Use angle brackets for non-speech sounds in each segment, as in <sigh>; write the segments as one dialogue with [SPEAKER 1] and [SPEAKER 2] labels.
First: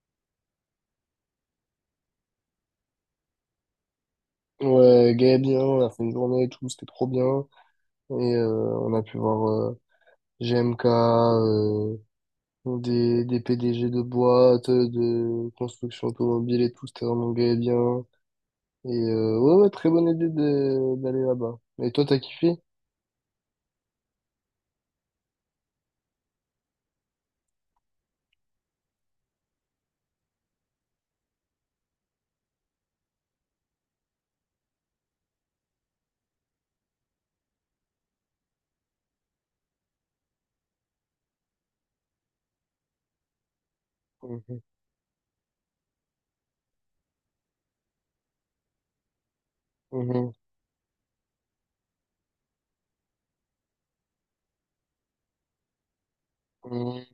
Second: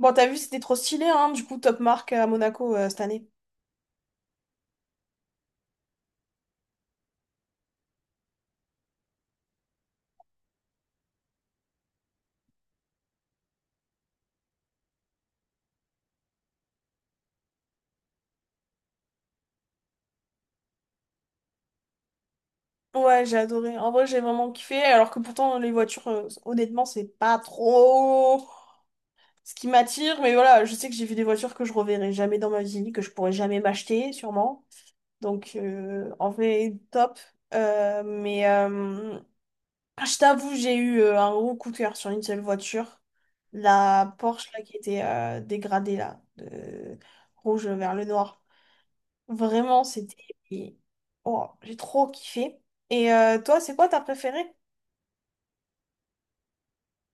[SPEAKER 1] Bon, t'as vu, c'était trop stylé, hein, du coup, top marque à Monaco cette année.
[SPEAKER 2] Ouais, Gaëdien, on a fait une journée et tout, c'était trop bien. On a pu voir GMK, des PDG de boîtes, de construction automobile et tout, c'était vraiment Gaëdien. Ouais, ouais, très bonne idée d'aller là-bas. Et toi, t'as kiffé?
[SPEAKER 1] Ouais, j'ai adoré. En vrai, j'ai vraiment kiffé, alors que pourtant, les voitures, honnêtement, c'est pas trop ce qui m'attire, mais voilà, je sais que j'ai vu des voitures que je reverrai jamais dans ma vie, que je pourrais jamais m'acheter, sûrement. Donc, en vrai, top. Euh, mais euh, je t'avoue, j'ai eu un gros coup de cœur sur une seule voiture, la Porsche,
[SPEAKER 2] Mhm,
[SPEAKER 1] là, qui était dégradée, là, de rouge vers le noir. Vraiment,
[SPEAKER 2] mhm,
[SPEAKER 1] et- Oh, j'ai trop kiffé. Et toi, c'est quoi ta préférée?
[SPEAKER 2] mhm.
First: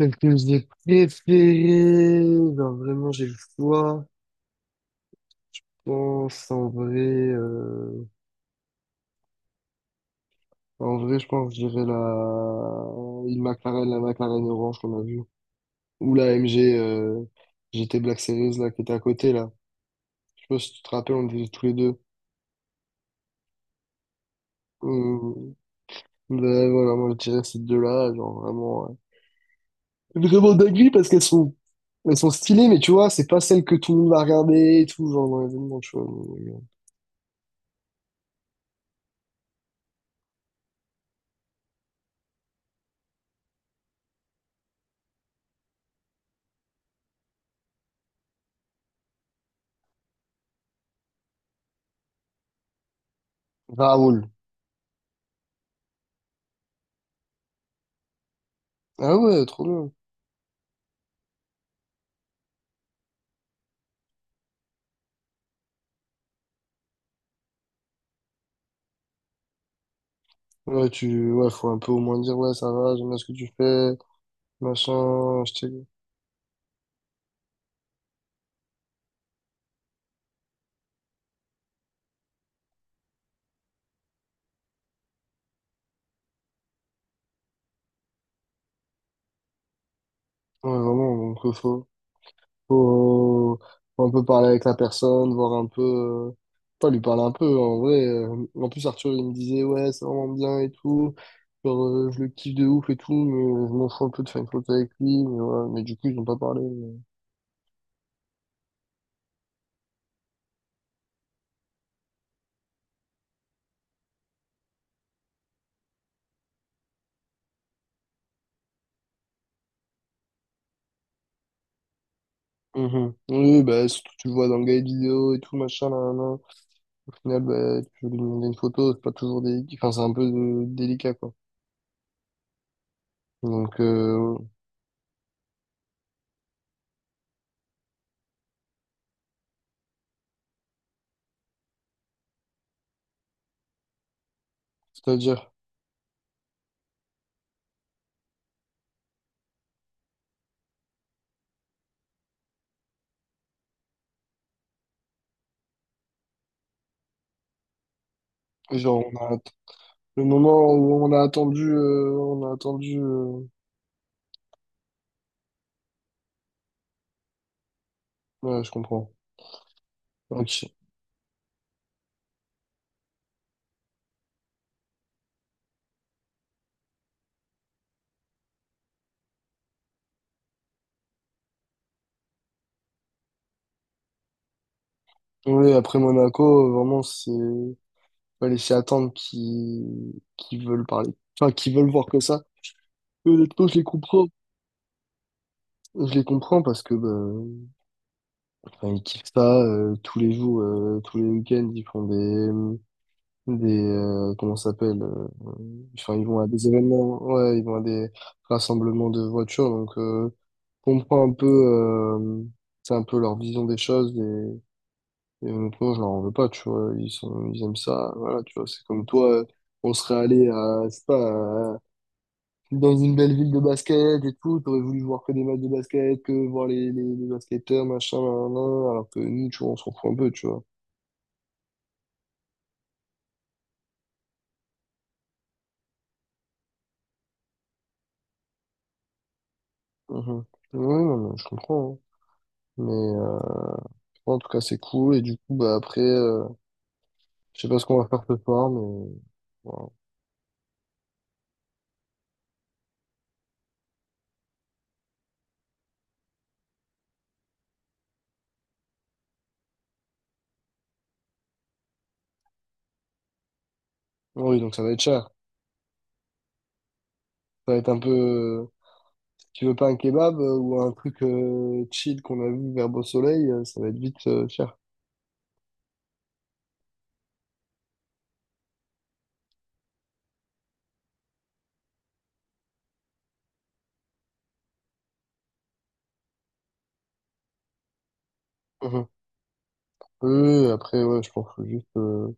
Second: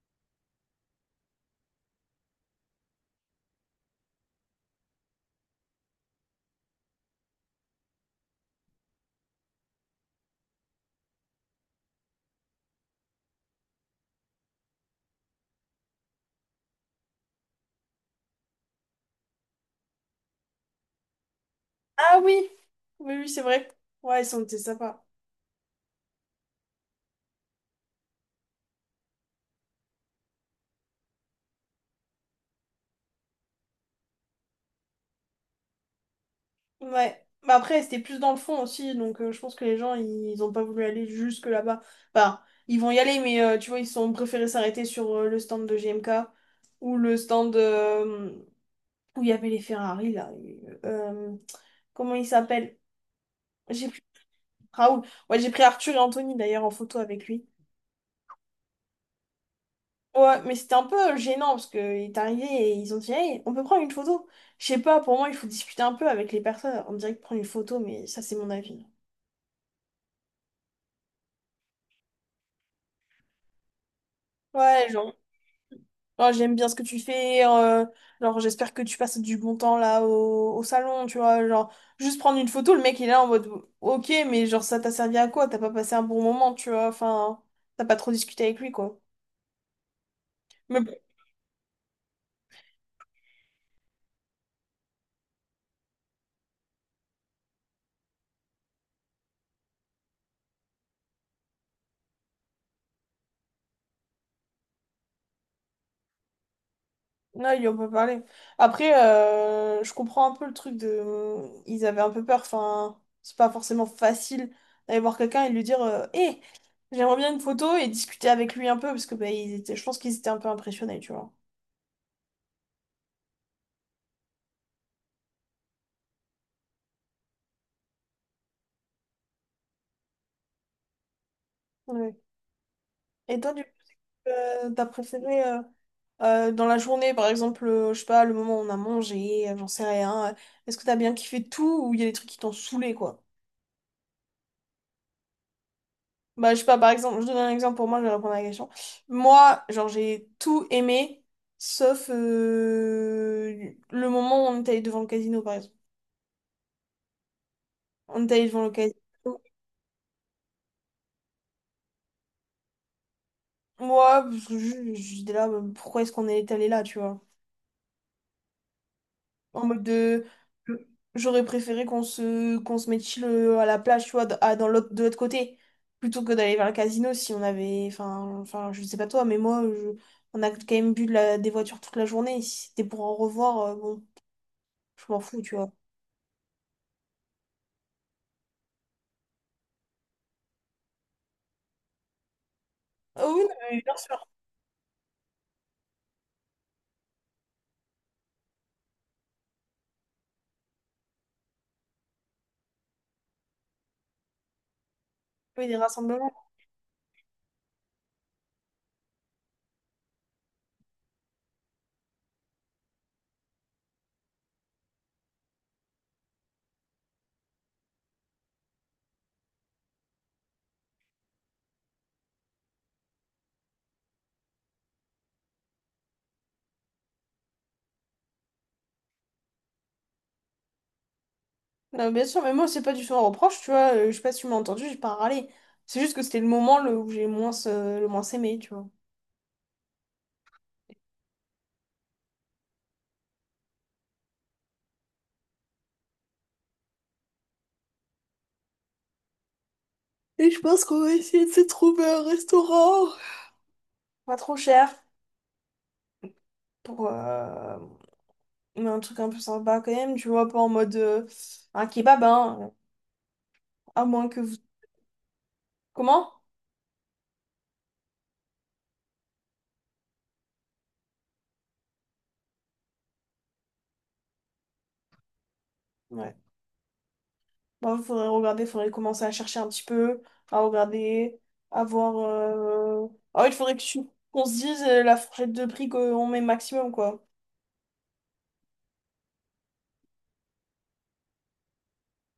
[SPEAKER 2] Celle que j'ai préférée, genre vraiment j'ai le choix. Je pense en vrai, je pense que je dirais une McLaren, la McLaren orange qu'on a vue. Ou la MG GT Black Series là, qui était à côté là. Je sais pas si tu te rappelles, on était tous les deux.
[SPEAKER 1] Ah oui, oui, c'est vrai. Ouais, ils sont c'était sympa.
[SPEAKER 2] Euh, voilà, moi je dirais ces deux-là, genre vraiment, vraiment dinguerie parce elles sont stylées, mais tu vois, c'est pas celles que tout le monde va regarder et tout, genre dans l'événement, tu vois.
[SPEAKER 1] Ouais. Bah après, c'était plus dans le fond aussi, donc je pense que les gens, ils ont pas voulu aller jusque là-bas. Enfin, ils vont y aller, mais tu vois, ils ont préféré s'arrêter sur le stand de GMK ou le stand, où il y avait les Ferrari, là. euh, Comment il s'appelle? J'ai pris
[SPEAKER 2] Raoul.
[SPEAKER 1] Raoul. Ouais, j'ai pris Arthur et Anthony, d'ailleurs, en photo avec lui.
[SPEAKER 2] Ah ouais, trop bien.
[SPEAKER 1] Ouais, mais c'était un peu gênant, parce qu'il est arrivé et ils ont dit, «Hey, on peut prendre une photo.» Je sais pas, pour moi, il faut discuter un peu avec les personnes. On dirait que prendre une photo, mais ça, c'est mon avis.
[SPEAKER 2] Ouais, faut un peu au moins dire, ouais, ça va, j'aime bien ce que tu fais,
[SPEAKER 1] Ouais, genre,
[SPEAKER 2] machin,
[SPEAKER 1] oh, j'aime bien ce que tu fais. Genre, j'espère que tu passes du bon temps, là, au salon, tu vois. Genre, juste prendre une photo, le mec, il est là en mode, ok, mais genre, ça t'a servi à quoi? T'as pas passé un bon moment, tu vois. Enfin, t'as pas trop discuté avec lui, quoi.
[SPEAKER 2] Ouais,
[SPEAKER 1] Mais bon,
[SPEAKER 2] vraiment, donc, faut. Faut- Faut, faut un peu parler avec la personne, voir un peu. Pas lui parler un peu, en vrai. En plus, Arthur, il me disait, ouais, c'est vraiment bien et tout. Genre, je le kiffe de ouf et tout, mais je m'en fous un peu de faire une photo avec lui. Mais, ouais, mais du coup, ils ont pas parlé.
[SPEAKER 1] là, il en peut parler. Après, je comprends un peu le truc de. Ils avaient un peu peur. Enfin, c'est pas forcément facile d'aller voir quelqu'un et de lui dire Hé, j'aimerais bien une photo et discuter avec lui un peu parce que bah, ils étaient... je pense qu'ils étaient un peu impressionnés, tu vois.
[SPEAKER 2] Mhm. Oui, bah, surtout, tu le vois dans le guide vidéo et tout, machin, là, là. Au final, bah, tu veux lui demander une photo, c'est pas toujours délicat. Enfin, c'est un peu délicat, quoi.
[SPEAKER 1] Ouais. Et toi, du coup,
[SPEAKER 2] Donc, euh,
[SPEAKER 1] t'as préféré dans la journée, par exemple, je sais pas, le moment où on a mangé, j'en sais rien. Est-ce que t'as bien kiffé tout ou il y a des trucs qui t'ont saoulé, quoi?
[SPEAKER 2] c'est-à-dire,
[SPEAKER 1] Bah, je sais pas, par exemple, je donne un exemple pour moi, je vais répondre à la question. Moi, genre, j'ai tout aimé, sauf le moment où on est allé devant le casino, par exemple. On est allé devant le casino.
[SPEAKER 2] genre, on a, le moment où on a attendu.
[SPEAKER 1] Moi, parce que j'étais là, bah, pourquoi est-ce qu'on est allé là, tu vois?
[SPEAKER 2] Ouais, je comprends.
[SPEAKER 1] En mode de.
[SPEAKER 2] Ok.
[SPEAKER 1] J'aurais préféré qu'on se mette chill à la plage, tu vois, dans l'autre, de l'autre côté, plutôt que d'aller vers le casino si on avait. Enfin, je sais pas toi, mais moi, on a quand même bu de des voitures toute la journée. Si c'était pour en revoir, bon. Je m'en fous, tu vois.
[SPEAKER 2] Oui, après Monaco, vraiment, c'est... Fallait s'y attendre qui veulent parler. Enfin, qui veulent voir que ça. Et
[SPEAKER 1] Oh oui, non,
[SPEAKER 2] honnêtement, je
[SPEAKER 1] mais
[SPEAKER 2] les
[SPEAKER 1] bien
[SPEAKER 2] comprends.
[SPEAKER 1] sûr.
[SPEAKER 2] Je les comprends parce que, bah, enfin, ils kiffent ça, tous les jours, tous les week-ends, ils font des comment ça s'appelle?
[SPEAKER 1] Oui, des
[SPEAKER 2] Enfin, ils
[SPEAKER 1] rassemblements.
[SPEAKER 2] vont à des événements, ouais, ils vont à des rassemblements de voitures, donc... Comprend un peu, c'est un peu leur vision des choses. Et honnêtement, je leur en veux pas, tu vois. Ils aiment ça. Voilà, tu vois. C'est comme toi, on serait allé à, je sais pas, dans une belle ville de basket et tout. T'aurais voulu voir que des matchs de basket, que voir les basketteurs, machin, nan, nan, nan, alors que nous, tu vois, on s'en fout un peu, tu vois.
[SPEAKER 1] Non, bien sûr, mais moi, c'est pas du tout un reproche, tu vois. Je sais pas si tu m'as entendu, j'ai pas râlé. C'est juste que c'était le moment le, où j'ai moins, le moins aimé, tu vois.
[SPEAKER 2] Mhm. Oui, non, mais je comprends, hein. Mais en tout cas, c'est cool. Et du coup, bah après, je sais pas ce qu'on va faire ce soir, mais voilà.
[SPEAKER 1] Et je pense qu'on va essayer de se trouver un restaurant. Pas trop cher pour mais un truc un peu sympa quand même, tu vois, pas en mode un kebab, hein, à moins que vous...
[SPEAKER 2] Oui, donc ça va être cher.
[SPEAKER 1] Comment?
[SPEAKER 2] Ça va être un peu. Tu veux pas un kebab ou un truc chill qu'on a vu vers Beau Soleil, ça va être vite cher.
[SPEAKER 1] Ouais. Bon, il faudrait regarder, il faudrait commencer à chercher un petit peu, à regarder, à voir. Ah oui, il faudrait que qu'on se dise la fourchette de prix qu'on met maximum, quoi.
[SPEAKER 2] Mhm. Oui, oui, après, ouais, je pense qu'il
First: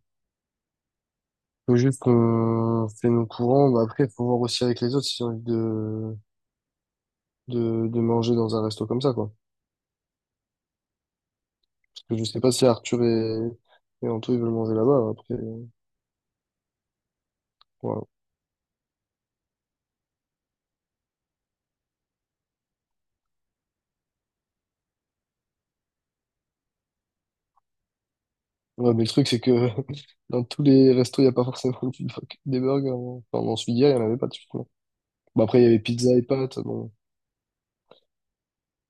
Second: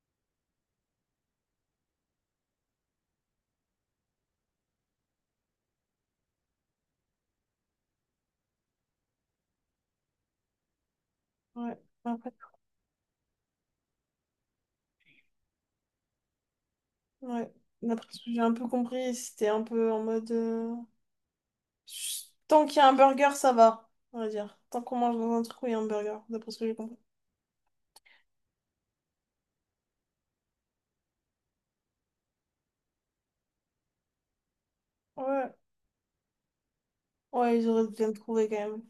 [SPEAKER 2] faut juste qu'on fait nos courants. Bah, après, il faut voir aussi avec les autres si j'ai envie de manger dans un resto comme ça, quoi.
[SPEAKER 1] Ouais,
[SPEAKER 2] Parce que je
[SPEAKER 1] après,
[SPEAKER 2] sais pas si et Anto, ils veulent manger là-bas. Après,
[SPEAKER 1] ouais.
[SPEAKER 2] voilà.
[SPEAKER 1] D'après ce que j'ai un peu compris, c'était un peu en mode. Tant qu'il y a un burger, ça va, on va dire. Tant qu'on mange dans un truc où il y a un burger, d'après ce que j'ai compris.
[SPEAKER 2] Ouais, mais le truc, c'est que <laughs> dans tous les restos, il n'y a pas forcément <laughs> des burgers, hein. Enfin, dans celui-là, il n'y en avait pas de suite. Bon,
[SPEAKER 1] Ouais,
[SPEAKER 2] après, il y avait pizza et pâtes. Bon,
[SPEAKER 1] ouais, ils auraient bien trouvé quand même.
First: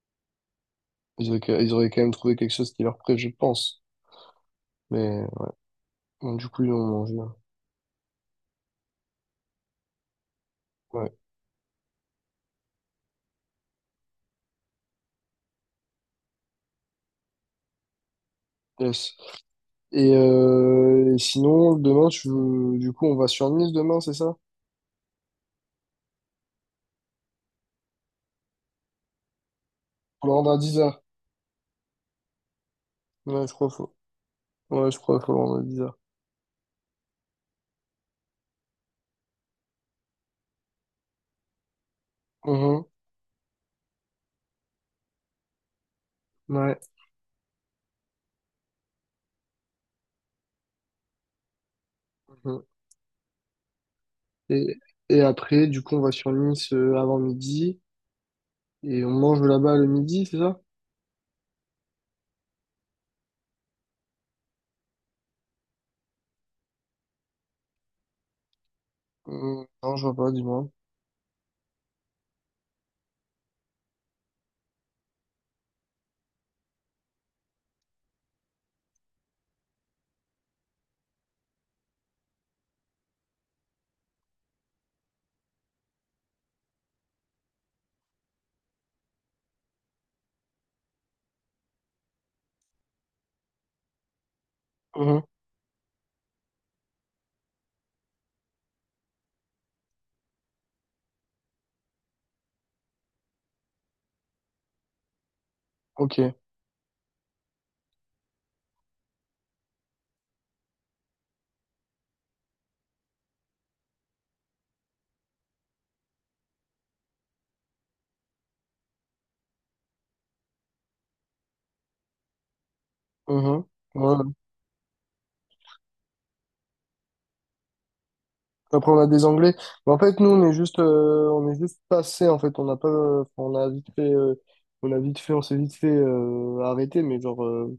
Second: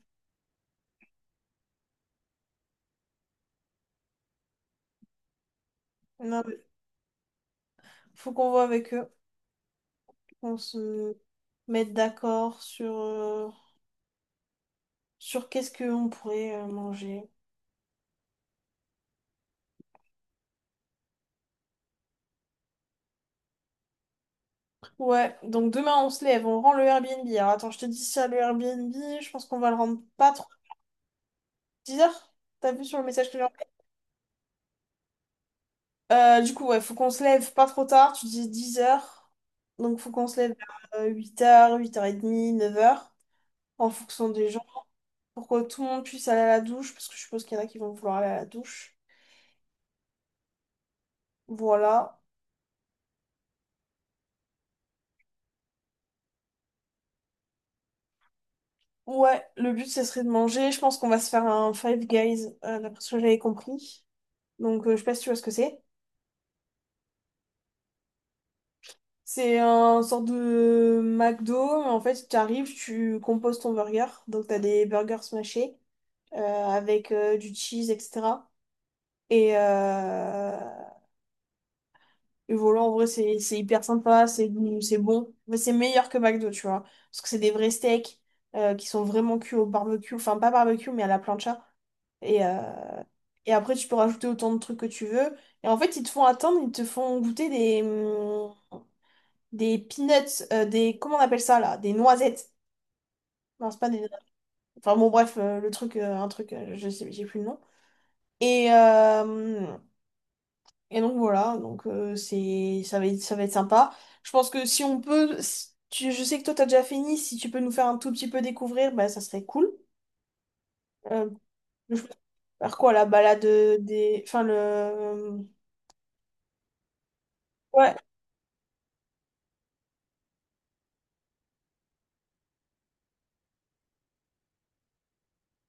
[SPEAKER 2] ils auraient, ils auraient quand même trouvé quelque chose qui leur plaît, je pense. Mais bon,
[SPEAKER 1] Non,
[SPEAKER 2] du
[SPEAKER 1] mais
[SPEAKER 2] coup, ils ont mangé, hein.
[SPEAKER 1] faut qu'on voit avec eux, qu'on
[SPEAKER 2] Ouais.
[SPEAKER 1] se mette d'accord sur, sur qu'est-ce qu'on pourrait manger.
[SPEAKER 2] Yes. Et sinon, demain, tu veux... du coup, on va sur Nice demain, c'est ça?
[SPEAKER 1] Ouais, donc demain on se lève, on rend le Airbnb. Alors attends, je te dis ça, le Airbnb, je pense qu'on va le rendre
[SPEAKER 2] Faut
[SPEAKER 1] pas
[SPEAKER 2] le
[SPEAKER 1] trop
[SPEAKER 2] rendre à 10 h.
[SPEAKER 1] 10 heures. T'as vu sur le message que
[SPEAKER 2] Ouais, je
[SPEAKER 1] j'ai
[SPEAKER 2] crois
[SPEAKER 1] envoyé.
[SPEAKER 2] faut... Ouais, je crois faut le rendre à 10h.
[SPEAKER 1] Du coup, ouais, faut qu'on se lève pas trop tard, tu dis 10 heures. Donc faut qu'on se lève vers 8h, 8h30, neuf heures, en fonction des gens,
[SPEAKER 2] Ouais.
[SPEAKER 1] pour que tout le monde puisse aller à la douche, parce que je suppose qu'il y en a qui vont vouloir aller à la douche.
[SPEAKER 2] Mhm.
[SPEAKER 1] Voilà.
[SPEAKER 2] Et, et après, du coup, on va sur Nice avant midi. Et on mange là-bas le midi, c'est ça?
[SPEAKER 1] Ouais, le but, ce serait de manger. Je pense qu'on va se faire un Five Guys, d'après ce que j'avais compris. Donc, je sais pas si tu vois ce que c'est.
[SPEAKER 2] Mhm. Non, je vois pas, dis-moi.
[SPEAKER 1] C'est un sorte de McDo. En fait, tu arrives, tu composes ton burger. Donc, tu as des burgers smashés euh, avec du cheese, etc. Et, euh, et voilà, en vrai, c'est hyper sympa, c'est bon. Mais c'est meilleur que McDo, tu vois. Parce que c'est des vrais steaks qui sont vraiment cuits au barbecue. Enfin, pas barbecue, mais à la plancha. Et, euh,
[SPEAKER 2] Mhm.
[SPEAKER 1] et après, tu peux rajouter autant de trucs que tu veux. Et en fait, ils te font attendre, ils te font goûter des des peanuts, des, comment on appelle ça là? Des noisettes. Non, c'est pas des...
[SPEAKER 2] Ok.
[SPEAKER 1] Enfin bon, bref, un truc, je sais, j'ai plus le nom. Et, euh, et donc voilà, donc ça va être sympa. Je pense que si on peut, si je sais que toi t'as déjà fini, si tu peux nous faire un tout petit peu découvrir, bah ça serait cool. Euh,
[SPEAKER 2] Mhm.
[SPEAKER 1] je
[SPEAKER 2] Ouais.
[SPEAKER 1] faire quoi, la balade des...
[SPEAKER 2] Après, on a des Anglais. Mais en
[SPEAKER 1] Ouais,
[SPEAKER 2] fait, nous, on est juste passé. En fait, on n'a pas, on a vite fait, on s'est vite fait arrêter. Mais genre,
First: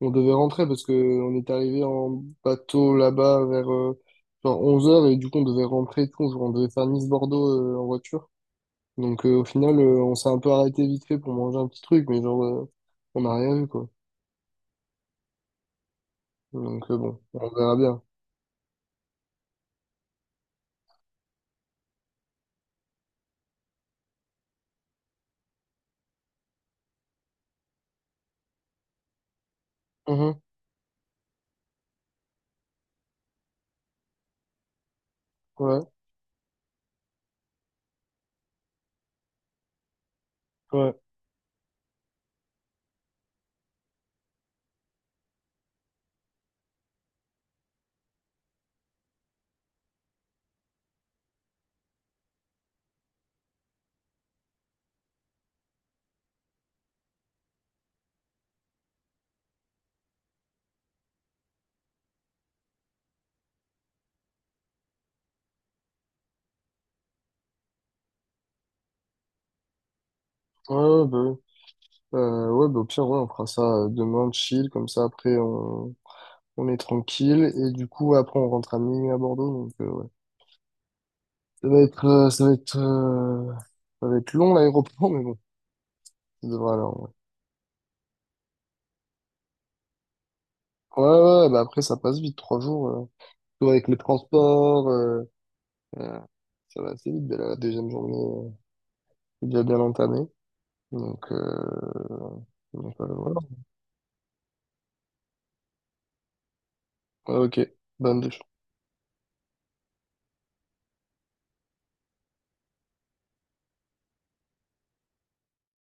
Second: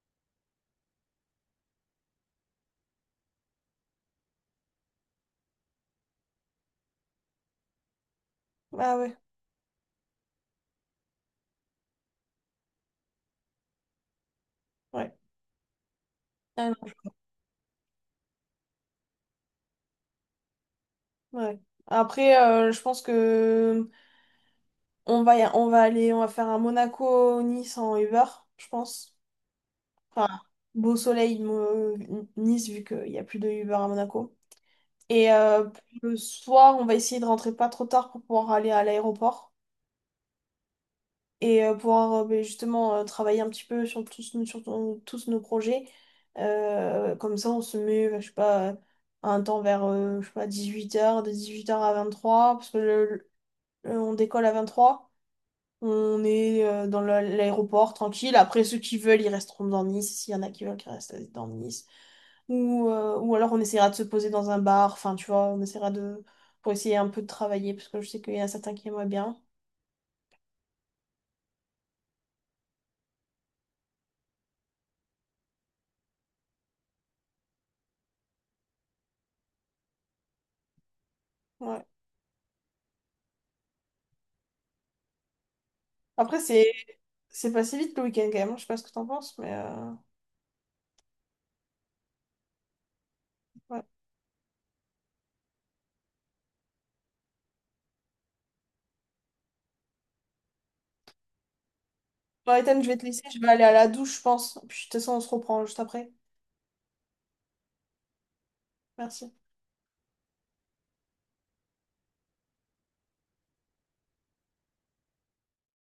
[SPEAKER 2] on devait rentrer parce que on est arrivé en bateau là-bas vers genre 11 heures et du coup, on devait rentrer. Et tout, genre, on devait faire Nice-Bordeaux en voiture.
[SPEAKER 1] ah ouais,
[SPEAKER 2] Donc, au final, on s'est un peu arrêté vite fait pour manger un petit truc, mais genre, on n'a rien vu quoi.
[SPEAKER 1] ouais. Ah
[SPEAKER 2] Donc,
[SPEAKER 1] non,
[SPEAKER 2] bon, on verra bien.
[SPEAKER 1] ouais. Après, je pense que on va aller, on va faire un Monaco-Nice en Uber, je pense. Enfin,
[SPEAKER 2] Mhm.
[SPEAKER 1] beau soleil, Nice, vu qu'il n'y a plus de Uber à Monaco. Et
[SPEAKER 2] Ouais,
[SPEAKER 1] le soir, on va essayer de rentrer pas trop tard pour pouvoir aller à l'aéroport
[SPEAKER 2] ouais,
[SPEAKER 1] et pouvoir ben, justement travailler un petit peu sur tous nos projets. Comme ça, on se met, ben, je sais pas, à un temps vers je sais pas, 18h, de 18h à 23h, parce que on décolle à 23h. On est dans l'aéroport tranquille. Après, ceux qui veulent, ils resteront dans Nice. S'il y en a qui veulent, qui restent dans Nice. Ou ou alors on essaiera de se poser dans un bar, enfin tu vois, on essaiera de... pour essayer un peu de travailler, parce que je sais qu'il y en a certains qui aimeraient bien.
[SPEAKER 2] ouais, bah oui. Ouais, bah, au pire, ouais, on fera ça demain, chill, comme ça, après, on est tranquille. Et du coup, ouais, après, on rentre à minuit à Bordeaux, donc, ouais. Ça va
[SPEAKER 1] Ouais.
[SPEAKER 2] être, euh, ça va être, euh, Ça va être long, l'aéroport, mais bon,
[SPEAKER 1] Après,
[SPEAKER 2] ça devrait aller, en vrai.
[SPEAKER 1] c'est passé vite le week-end quand même, hein, je sais pas ce que t'en penses, mais...
[SPEAKER 2] Ouais, ouais, bah après, ça passe vite, 3 jours, surtout
[SPEAKER 1] ouais.
[SPEAKER 2] avec les transports, euh, ça va assez vite, mais la deuxième journée est déjà bien entamée. Donc, euh,
[SPEAKER 1] Bon, Ethan, je
[SPEAKER 2] donc,
[SPEAKER 1] vais te
[SPEAKER 2] euh,
[SPEAKER 1] laisser, je
[SPEAKER 2] voilà.
[SPEAKER 1] vais aller à la douche, je pense. Puis de toute façon, on se reprend juste après.
[SPEAKER 2] Ouais, ok, bonne
[SPEAKER 1] Merci.